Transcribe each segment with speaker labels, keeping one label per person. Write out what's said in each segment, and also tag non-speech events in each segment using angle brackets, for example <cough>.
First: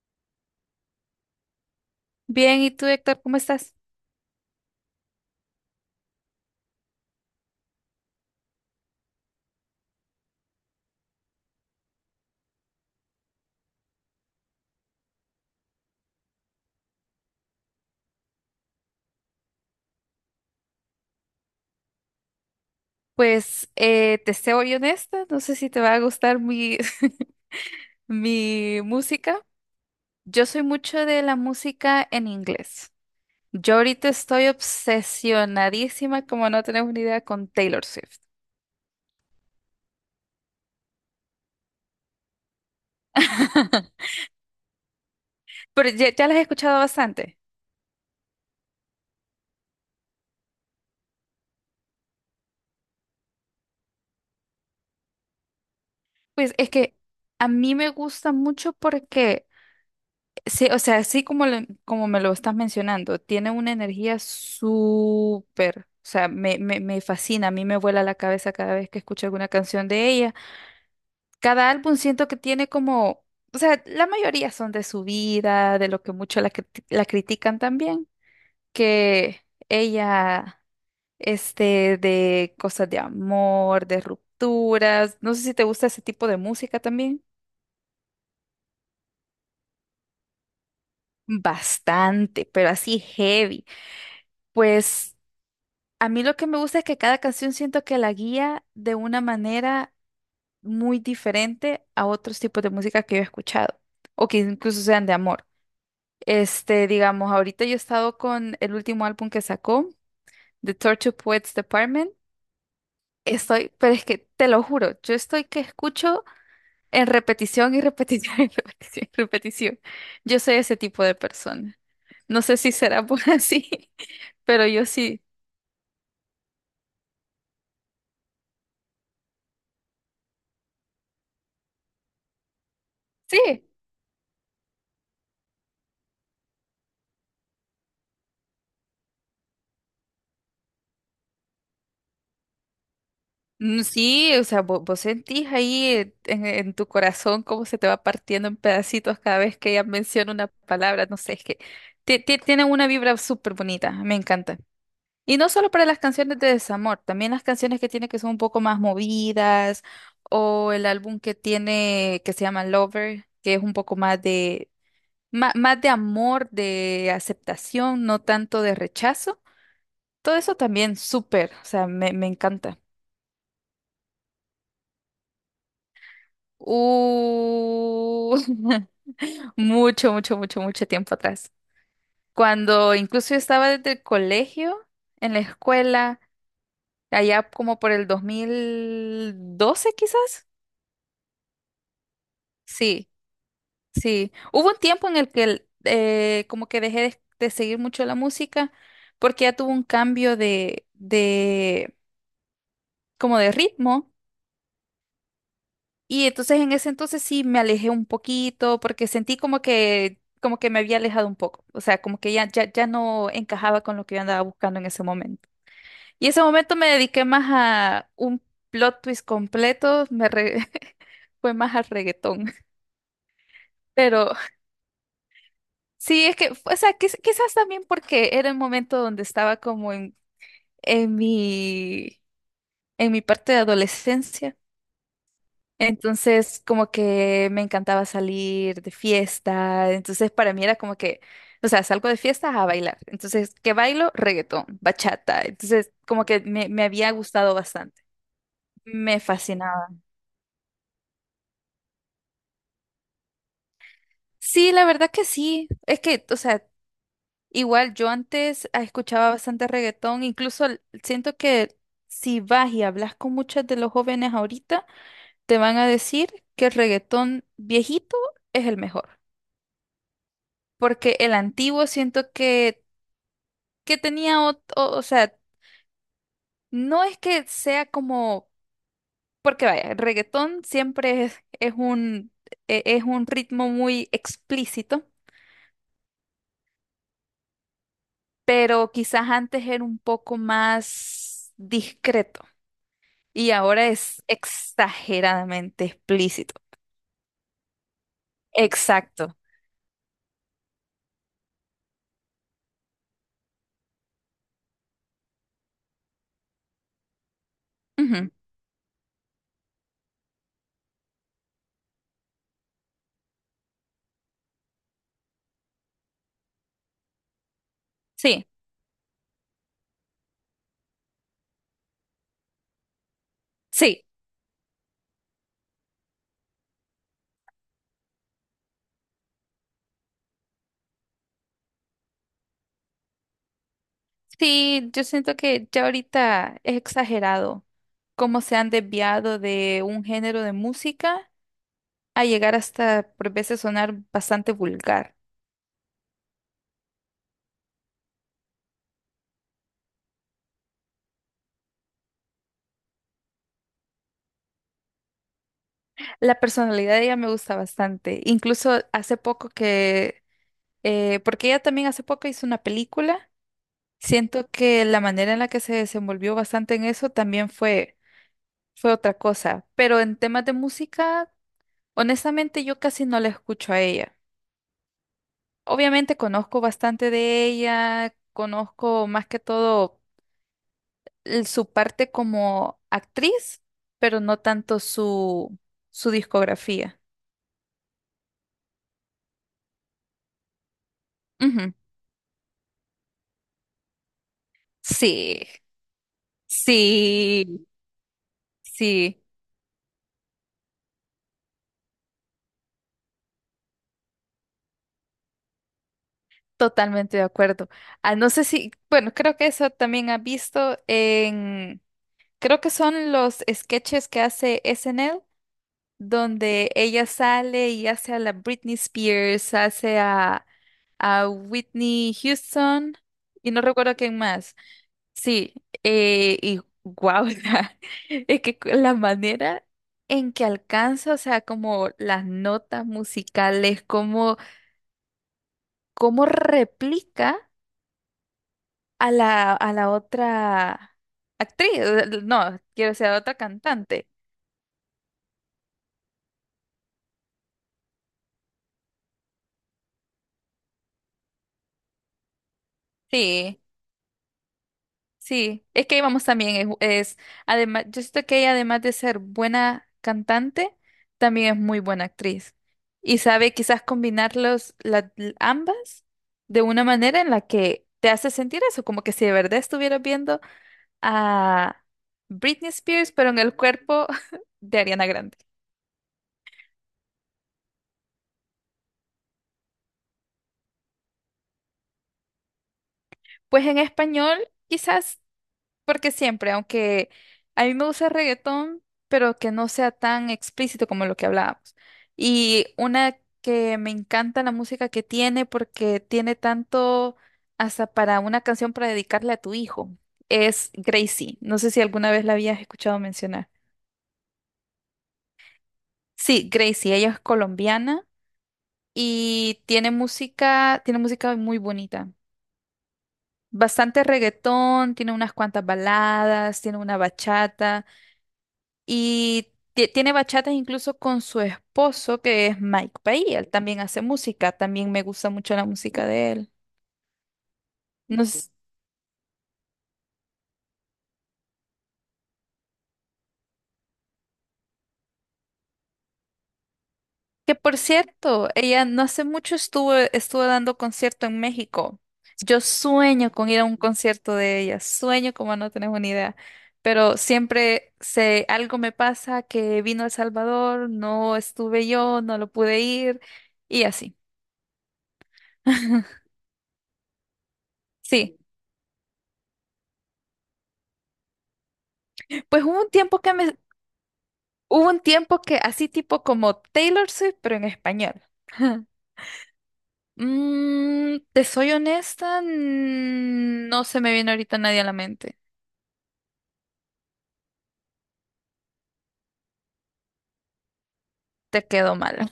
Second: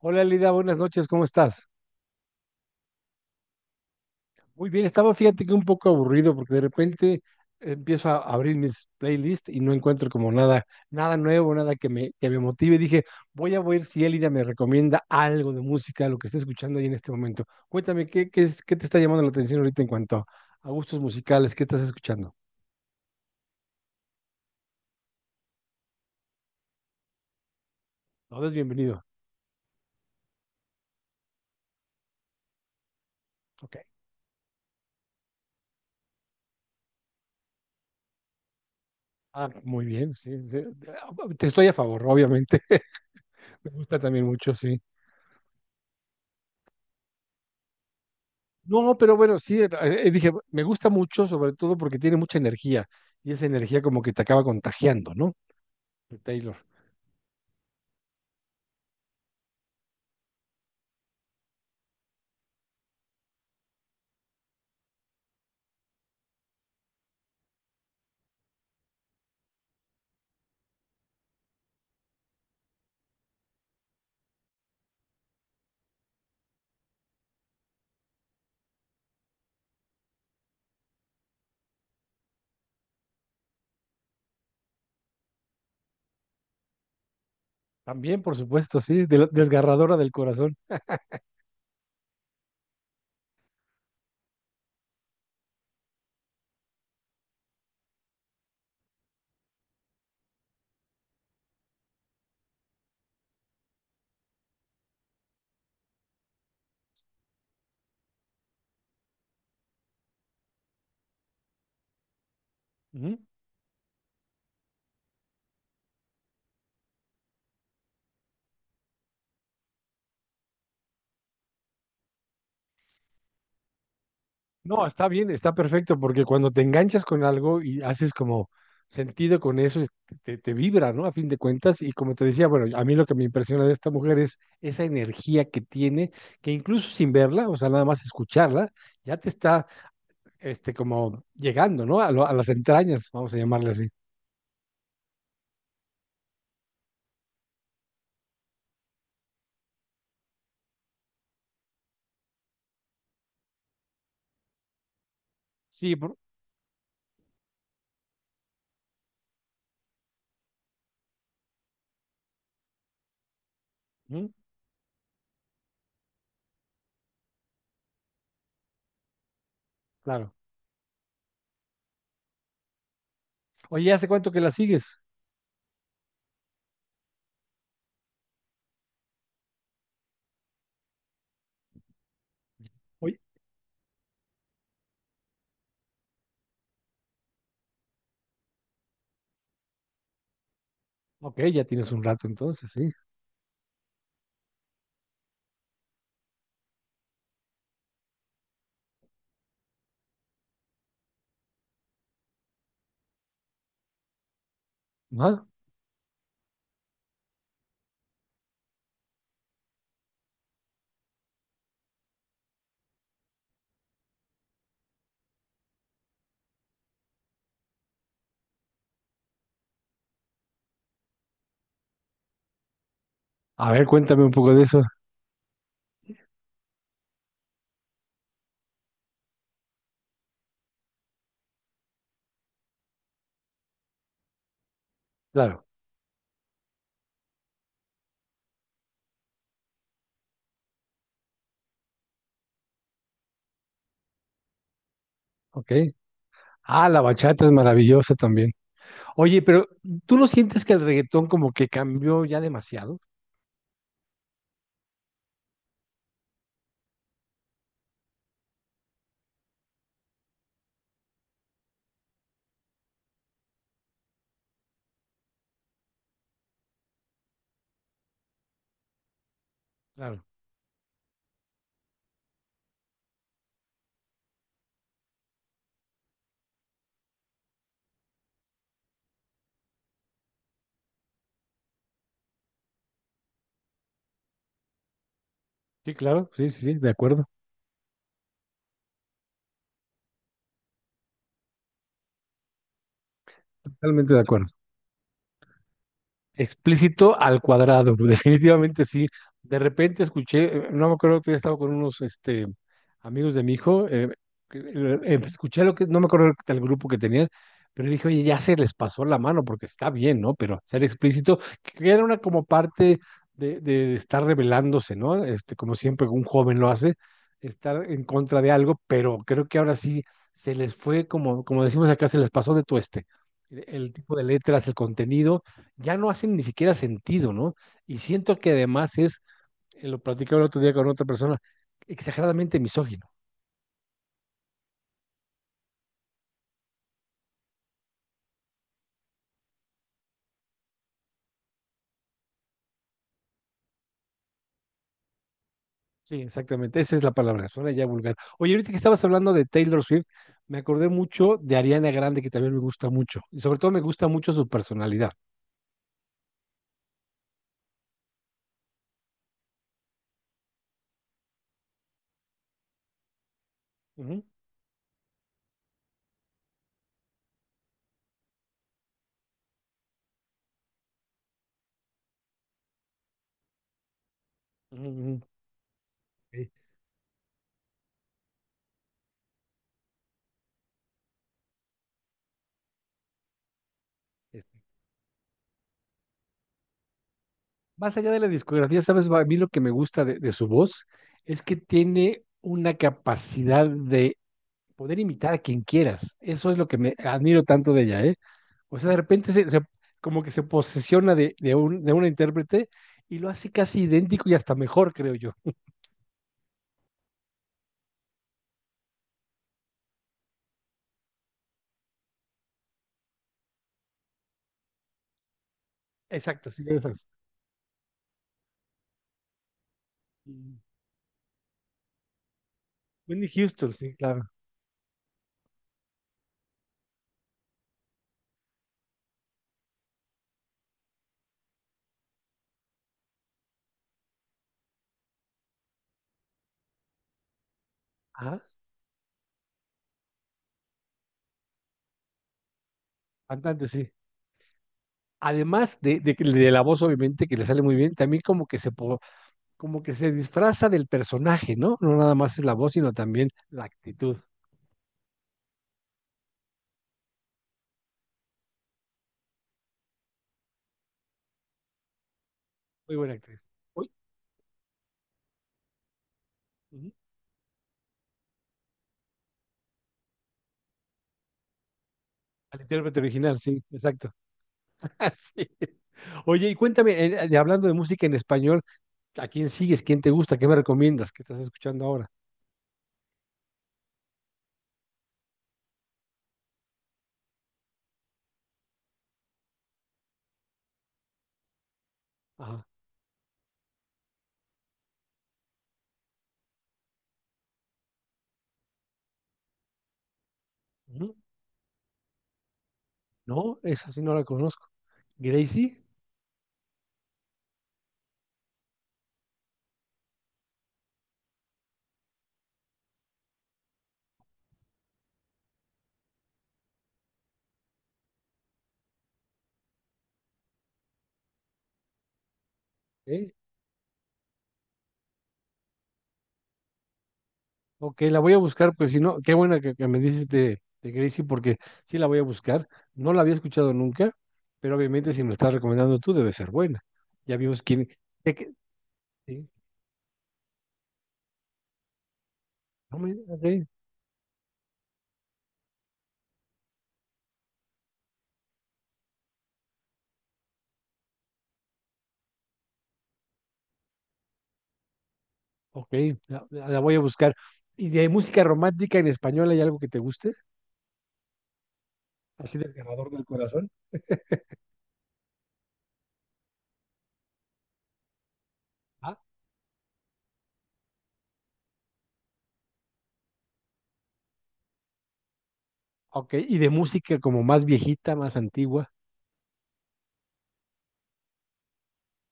Speaker 1: Hola Lida, buenas noches, ¿cómo estás?
Speaker 2: Bien, ¿y tú, Héctor, cómo estás?
Speaker 1: Muy bien, estaba fíjate que un poco aburrido porque de repente empiezo a abrir mis playlists y no encuentro como nada, nada nuevo, nada que me motive. Dije, voy a ver si Elida me recomienda algo de música, lo que esté escuchando ahí en este momento. Cuéntame, ¿ qué te está llamando la atención ahorita en cuanto a gustos musicales? ¿Qué estás escuchando?
Speaker 2: Te soy honesta, no sé si te va a gustar <laughs>
Speaker 1: Todo es
Speaker 2: mi
Speaker 1: bienvenido.
Speaker 2: música. Yo soy mucho de la música en inglés. Yo
Speaker 1: Ok.
Speaker 2: ahorita estoy obsesionadísima, como no tenemos ni idea, con Taylor Swift.
Speaker 1: Ah, muy bien, sí, sí. Te estoy a favor, obviamente. <laughs> Me gusta
Speaker 2: <laughs>
Speaker 1: también mucho, sí.
Speaker 2: Pero ya las he escuchado bastante.
Speaker 1: No, pero bueno, sí, dije, me gusta mucho, sobre todo porque tiene mucha energía y esa energía como que te acaba contagiando, ¿no? De
Speaker 2: Pues
Speaker 1: Taylor.
Speaker 2: es que a mí me gusta mucho porque sí. O sea, así como, como me lo estás mencionando, tiene una energía súper. O sea, me fascina, a mí me vuela la cabeza cada vez que escucho alguna canción de ella. Cada álbum siento que tiene como, o sea, la mayoría son de su vida, de lo que mucho la critican también, que ella, de cosas de amor, de rupturas, no sé si te gusta ese tipo de música también.
Speaker 1: También, por supuesto, sí, desgarradora del corazón.
Speaker 2: Bastante, pero así heavy. Pues... A mí lo que me gusta es que cada canción siento que la guía de una manera muy diferente a otros tipos de música que yo he escuchado o que incluso sean de amor. Digamos, ahorita yo he estado con el último álbum que sacó, The Tortured Poets Department.
Speaker 1: Ujú.
Speaker 2: Estoy, pero es que te lo juro, yo estoy que escucho en repetición y repetición y <laughs> repetición y repetición. Yo soy ese tipo de persona. No sé si será por así, <laughs> pero yo
Speaker 1: No, está
Speaker 2: sí.
Speaker 1: bien, está perfecto porque cuando te enganchas con algo y haces como sentido con eso, te vibra, ¿no? A fin de cuentas, y como te decía, bueno, a mí lo que me impresiona
Speaker 2: Sí.
Speaker 1: de esta mujer es esa energía que tiene, que incluso sin verla, o sea, nada más escucharla, ya te está este, como llegando, ¿no? A, a las entrañas, vamos a llamarle
Speaker 2: Mm,
Speaker 1: así.
Speaker 2: sí. O sea, vos, sentís ahí en tu corazón cómo se te va partiendo en pedacitos cada vez que ella menciona una palabra, no sé, es que tiene una vibra súper bonita, me encanta. Y no solo para
Speaker 1: Sí,
Speaker 2: las
Speaker 1: por-
Speaker 2: canciones de desamor, también las canciones que tiene que son un poco más movidas, o el álbum que tiene que se llama Lover, que es un poco más
Speaker 1: ujú,
Speaker 2: más de amor, de aceptación, no tanto de rechazo.
Speaker 1: claro.
Speaker 2: Todo eso también súper, o sea, me encanta.
Speaker 1: Oye, ¿hace cuánto que la sigues?
Speaker 2: Uh, <laughs> mucho tiempo atrás. Cuando
Speaker 1: Oye,
Speaker 2: incluso yo estaba desde el colegio, en la escuela, allá como por el 2012 quizás.
Speaker 1: ok, ya tienes un rato entonces, sí.
Speaker 2: Sí, sí. Hubo un tiempo en el que como que dejé de seguir mucho la música porque ya tuvo un cambio como de ritmo.
Speaker 1: Ajá.
Speaker 2: Y entonces en ese entonces sí me alejé un poquito porque sentí como que me había alejado un poco. O sea, como que ya no encajaba con lo que yo andaba buscando en ese momento. Y ese momento me dediqué más a un plot twist completo, <laughs> fue más al reggaetón. <laughs>
Speaker 1: A ver, cuéntame un
Speaker 2: Pero
Speaker 1: poco de eso.
Speaker 2: sí, es que, o sea, quizás también porque era el momento donde estaba como en mi, en mi parte de adolescencia.
Speaker 1: Claro,
Speaker 2: Entonces, como que me encantaba salir de fiesta. Entonces, para mí era como que, o sea, salgo de fiesta a bailar. Entonces, ¿qué bailo? Reggaetón, bachata.
Speaker 1: ok.
Speaker 2: Entonces, como que me
Speaker 1: Ah, la
Speaker 2: había
Speaker 1: bachata es
Speaker 2: gustado bastante.
Speaker 1: maravillosa también.
Speaker 2: Me
Speaker 1: Oye, pero
Speaker 2: fascinaba.
Speaker 1: ¿tú no sientes que el reggaetón como que cambió ya demasiado?
Speaker 2: Sí, la verdad que sí. Es que, o sea, igual yo antes escuchaba bastante reggaetón. Incluso siento que si vas y hablas con muchos de los jóvenes ahorita, te van a decir que el reggaetón viejito es el mejor.
Speaker 1: Claro.
Speaker 2: Porque el antiguo siento que tenía, o sea, no es que sea como, porque vaya, el reggaetón siempre es un, es un ritmo muy explícito,
Speaker 1: Sí, claro, sí, sí, sí, de acuerdo.
Speaker 2: pero quizás antes era un poco más discreto y ahora
Speaker 1: Totalmente de
Speaker 2: es
Speaker 1: acuerdo.
Speaker 2: exageradamente explícito.
Speaker 1: Explícito al cuadrado, <laughs> definitivamente sí.
Speaker 2: Exacto.
Speaker 1: De repente escuché, no me acuerdo que estaba con unos este, amigos de mi hijo, escuché lo que, no me acuerdo del grupo que tenían, pero dije, oye,
Speaker 2: Ujú.
Speaker 1: ya se les pasó la mano porque está bien, ¿no? Pero ser explícito, que era una como parte de estar rebelándose, ¿no? Este, como siempre un joven lo hace, estar en contra
Speaker 2: Sí,
Speaker 1: de algo, pero creo que ahora sí se les fue, como, como decimos acá, se les pasó de tueste. El
Speaker 2: sí,
Speaker 1: tipo de letras, el contenido ya no hacen ni siquiera sentido, ¿no? Y siento que además es, lo platicaba el otro día con otra persona, exageradamente misógino.
Speaker 2: sí, yo siento que ya ahorita es exagerado cómo se han desviado de un género de música a llegar hasta por veces sonar bastante vulgar.
Speaker 1: Sí, exactamente, esa es la palabra, suena ya vulgar. Oye, ahorita que estabas hablando de Taylor Swift, me acordé mucho de Ariana Grande, que también me gusta mucho, y sobre todo me gusta mucho su personalidad.
Speaker 2: La personalidad de ella me gusta bastante. Incluso hace poco que, porque ella también hace poco hizo una película,
Speaker 1: Ujú,
Speaker 2: siento que la manera en la que se desenvolvió bastante en eso también fue otra cosa. Pero en temas de música, honestamente yo casi no la escucho a ella.
Speaker 1: ujú, ujú.
Speaker 2: Obviamente
Speaker 1: Sí,
Speaker 2: conozco bastante de ella, conozco más que todo su parte como actriz, pero no
Speaker 1: es-
Speaker 2: tanto su discografía.
Speaker 1: Más allá de la discografía, ¿sabes? A mí lo que me gusta de su voz es que
Speaker 2: Ujú.
Speaker 1: tiene una capacidad de poder imitar a
Speaker 2: Sí,
Speaker 1: quien quieras. Eso es lo que me admiro
Speaker 2: sí,
Speaker 1: tanto de ella, ¿eh? O sea, de
Speaker 2: sí,
Speaker 1: repente como que se posesiona de un intérprete y lo hace casi idéntico y hasta mejor, creo yo.
Speaker 2: totalmente de acuerdo. Ah, no sé si, bueno, creo que eso también ha visto en, creo que son los sketches que hace SNL,
Speaker 1: Exacto, sí,
Speaker 2: donde
Speaker 1: de
Speaker 2: ella
Speaker 1: esas.
Speaker 2: sale y hace a la Britney Spears, hace
Speaker 1: Mm.
Speaker 2: a Whitney Houston
Speaker 1: Whitney
Speaker 2: y no
Speaker 1: Houston, sí,
Speaker 2: recuerdo quién
Speaker 1: claro.
Speaker 2: más. Sí, y guau, <laughs> o sea, es que la manera en que alcanza, o sea, como las notas musicales, cómo, cómo replica
Speaker 1: Ajá,
Speaker 2: a a la otra actriz, no, quiero decir, a la otra
Speaker 1: cantante, sí.
Speaker 2: cantante.
Speaker 1: Además de la voz, obviamente, que le sale muy bien, también como que como que se disfraza del personaje, ¿no? No nada más es la voz, sino también
Speaker 2: Sí.
Speaker 1: la actitud.
Speaker 2: Sí, es que ahí vamos también, es además, yo siento que ella además de ser buena cantante, también es muy buena actriz
Speaker 1: Muy buena
Speaker 2: y
Speaker 1: actriz.
Speaker 2: sabe quizás
Speaker 1: Uy,
Speaker 2: combinarlos ambas de una
Speaker 1: ujú,
Speaker 2: manera en la que te hace sentir eso, como que si de verdad estuvieras viendo a
Speaker 1: al
Speaker 2: Britney
Speaker 1: intérprete
Speaker 2: Spears, pero
Speaker 1: original,
Speaker 2: en el
Speaker 1: sí,
Speaker 2: cuerpo
Speaker 1: exacto.
Speaker 2: <laughs> de Ariana
Speaker 1: <laughs>
Speaker 2: Grande.
Speaker 1: Sí. Oye, y cuéntame, hablando de música en español, ¿a quién sigues? ¿Quién te gusta? ¿Qué me recomiendas? ¿Qué estás escuchando ahora?
Speaker 2: Pues en español, quizás, porque siempre, aunque a mí me gusta el reggaetón, pero que no sea tan explícito como lo que hablábamos.
Speaker 1: Ajá.
Speaker 2: Y una que me encanta la música que tiene, porque tiene tanto hasta para una canción para dedicarle a tu hijo, es
Speaker 1: Ujú.
Speaker 2: Gracie. No sé si alguna vez la habías escuchado mencionar.
Speaker 1: No, esa sí no la conozco. Gracie,
Speaker 2: Sí, Gracie, ella es colombiana y tiene música muy bonita. Bastante reggaetón, tiene unas cuantas baladas, tiene una bachata. Y tiene bachatas incluso con su esposo, que es Mike Pay.
Speaker 1: ¿eh?
Speaker 2: Él también hace música. También me gusta mucho la música de él.
Speaker 1: Ok, la
Speaker 2: No
Speaker 1: voy a
Speaker 2: s-
Speaker 1: buscar, pues si no, qué buena que me dices de Gracie, porque sí la voy a buscar. No la había escuchado nunca, pero obviamente si me la estás recomendando tú, debe ser buena. Ya
Speaker 2: Que
Speaker 1: vimos
Speaker 2: por
Speaker 1: quién. De
Speaker 2: cierto,
Speaker 1: qué-
Speaker 2: ella no hace
Speaker 1: sí,
Speaker 2: mucho estuvo dando concierto en México. Yo
Speaker 1: no me-
Speaker 2: sueño
Speaker 1: ok,
Speaker 2: con ir a un concierto de ella. Sueño como no tenés una idea. Pero siempre sé, algo me pasa que vino a El Salvador, no estuve yo, no lo pude ir y así.
Speaker 1: ok,
Speaker 2: <laughs>
Speaker 1: la voy a buscar. ¿Y de
Speaker 2: Sí,
Speaker 1: música romántica en español hay algo que te guste? Así
Speaker 2: pues
Speaker 1: de.
Speaker 2: hubo un tiempo hubo un tiempo que así tipo como Taylor Swift, pero en español. <laughs>
Speaker 1: Ah,
Speaker 2: Mm, te soy honesta, no se me viene ahorita nadie a la mente.
Speaker 1: ok, y de música como más viejita, más antigua.
Speaker 2: Te quedo mal.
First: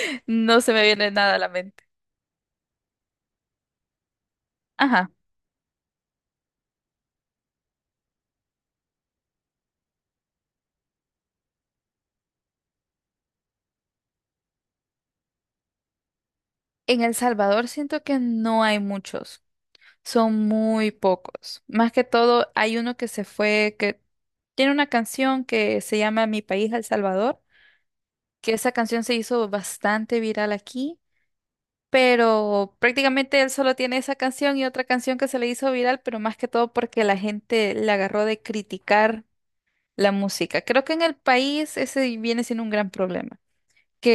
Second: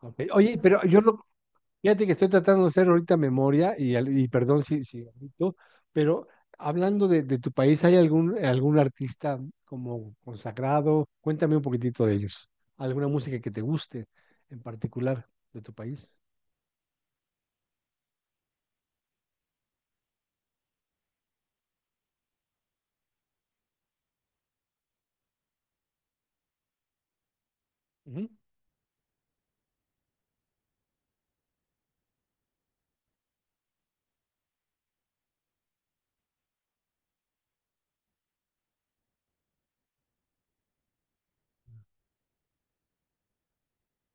Speaker 1: Ok. Oye,
Speaker 2: No se
Speaker 1: pero
Speaker 2: me
Speaker 1: yo
Speaker 2: viene
Speaker 1: lo,
Speaker 2: nada a la mente.
Speaker 1: fíjate que estoy tratando de hacer ahorita memoria y, al- y perdón si, si
Speaker 2: Ajá.
Speaker 1: omito, pero hablando de tu país, ¿hay algún, algún artista como consagrado? Cuéntame un poquitito de ellos. ¿Alguna música que te guste en particular de tu país?
Speaker 2: En El Salvador siento que no hay muchos. Son muy pocos. Más que todo, hay uno que se fue, que tiene una canción que se llama Mi país, El Salvador,
Speaker 1: Ujú.
Speaker 2: que esa canción se hizo bastante viral aquí, pero prácticamente él solo tiene esa canción y otra canción que se le hizo viral, pero más que todo porque la gente le agarró de criticar la música. Creo que en el país ese viene siendo un gran problema.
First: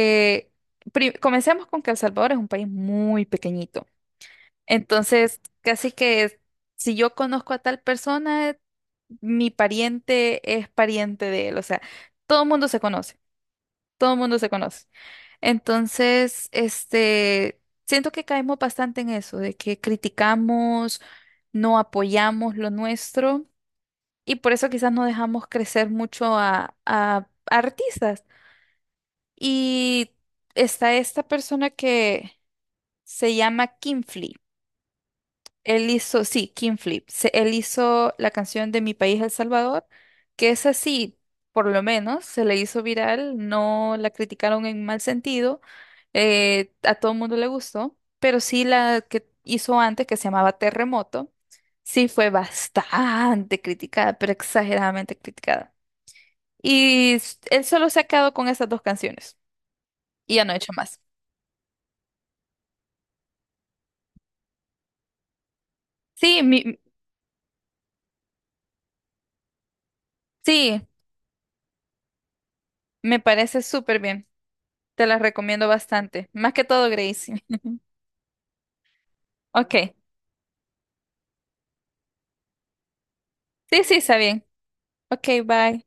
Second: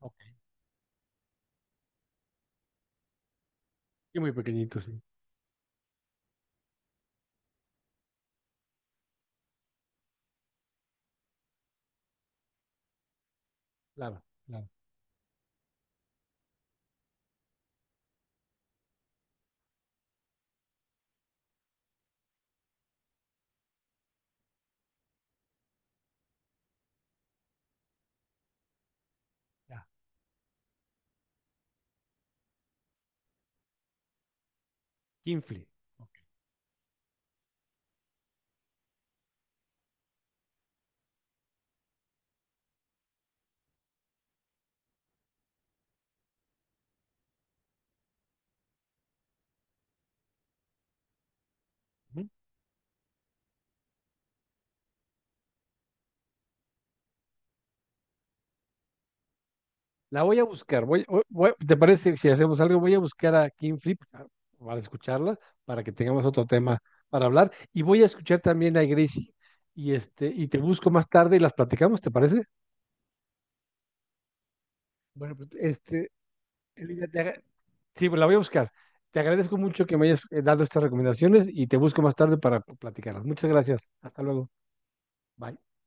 Speaker 1: Ok.
Speaker 2: comencemos con que El Salvador es un país muy pequeñito.
Speaker 1: Y muy pequeñito, sí.
Speaker 2: Entonces, casi que si yo conozco a tal persona, mi pariente es pariente de él. O sea, todo el mundo se conoce, todo el
Speaker 1: Claro,
Speaker 2: mundo se
Speaker 1: claro.
Speaker 2: conoce. Entonces, siento que caemos bastante en eso, de que criticamos, no apoyamos lo nuestro y por eso quizás no dejamos crecer mucho a artistas.
Speaker 1: Ya.
Speaker 2: Y está esta persona que se llama Kinfly.
Speaker 1: Kinfly.
Speaker 2: Él hizo, sí, King Flip. Él hizo la canción de Mi País El Salvador, que es así, por lo menos, se le hizo viral, no la criticaron en mal sentido, a todo el mundo le gustó, pero sí la que hizo antes, que se llamaba Terremoto, sí
Speaker 1: Ok.
Speaker 2: fue bastante criticada, pero exageradamente criticada. Y él solo se ha quedado con esas dos canciones
Speaker 1: La
Speaker 2: y
Speaker 1: voy a
Speaker 2: ya no ha hecho
Speaker 1: buscar.
Speaker 2: más.
Speaker 1: Voy, voy- ¿te parece si hacemos algo? Voy a buscar a King Flip para escucharla, para que tengamos
Speaker 2: Sí,
Speaker 1: otro tema
Speaker 2: mi-
Speaker 1: para hablar. Y voy a escuchar también a Gracie y este, y te
Speaker 2: sí,
Speaker 1: busco más tarde y las platicamos, ¿te parece?
Speaker 2: me parece súper bien. Te las
Speaker 1: Bueno, pues,
Speaker 2: recomiendo
Speaker 1: este,
Speaker 2: bastante. Más que todo,
Speaker 1: Elena, te agra-
Speaker 2: Gracie.
Speaker 1: sí, pues la voy a buscar. Te agradezco mucho
Speaker 2: Ok.
Speaker 1: que me hayas dado estas recomendaciones y te busco más tarde para platicarlas. Muchas
Speaker 2: Sí,
Speaker 1: gracias.
Speaker 2: sí, está
Speaker 1: Hasta
Speaker 2: bien.
Speaker 1: luego.
Speaker 2: Ok,
Speaker 1: Bye.
Speaker 2: bye.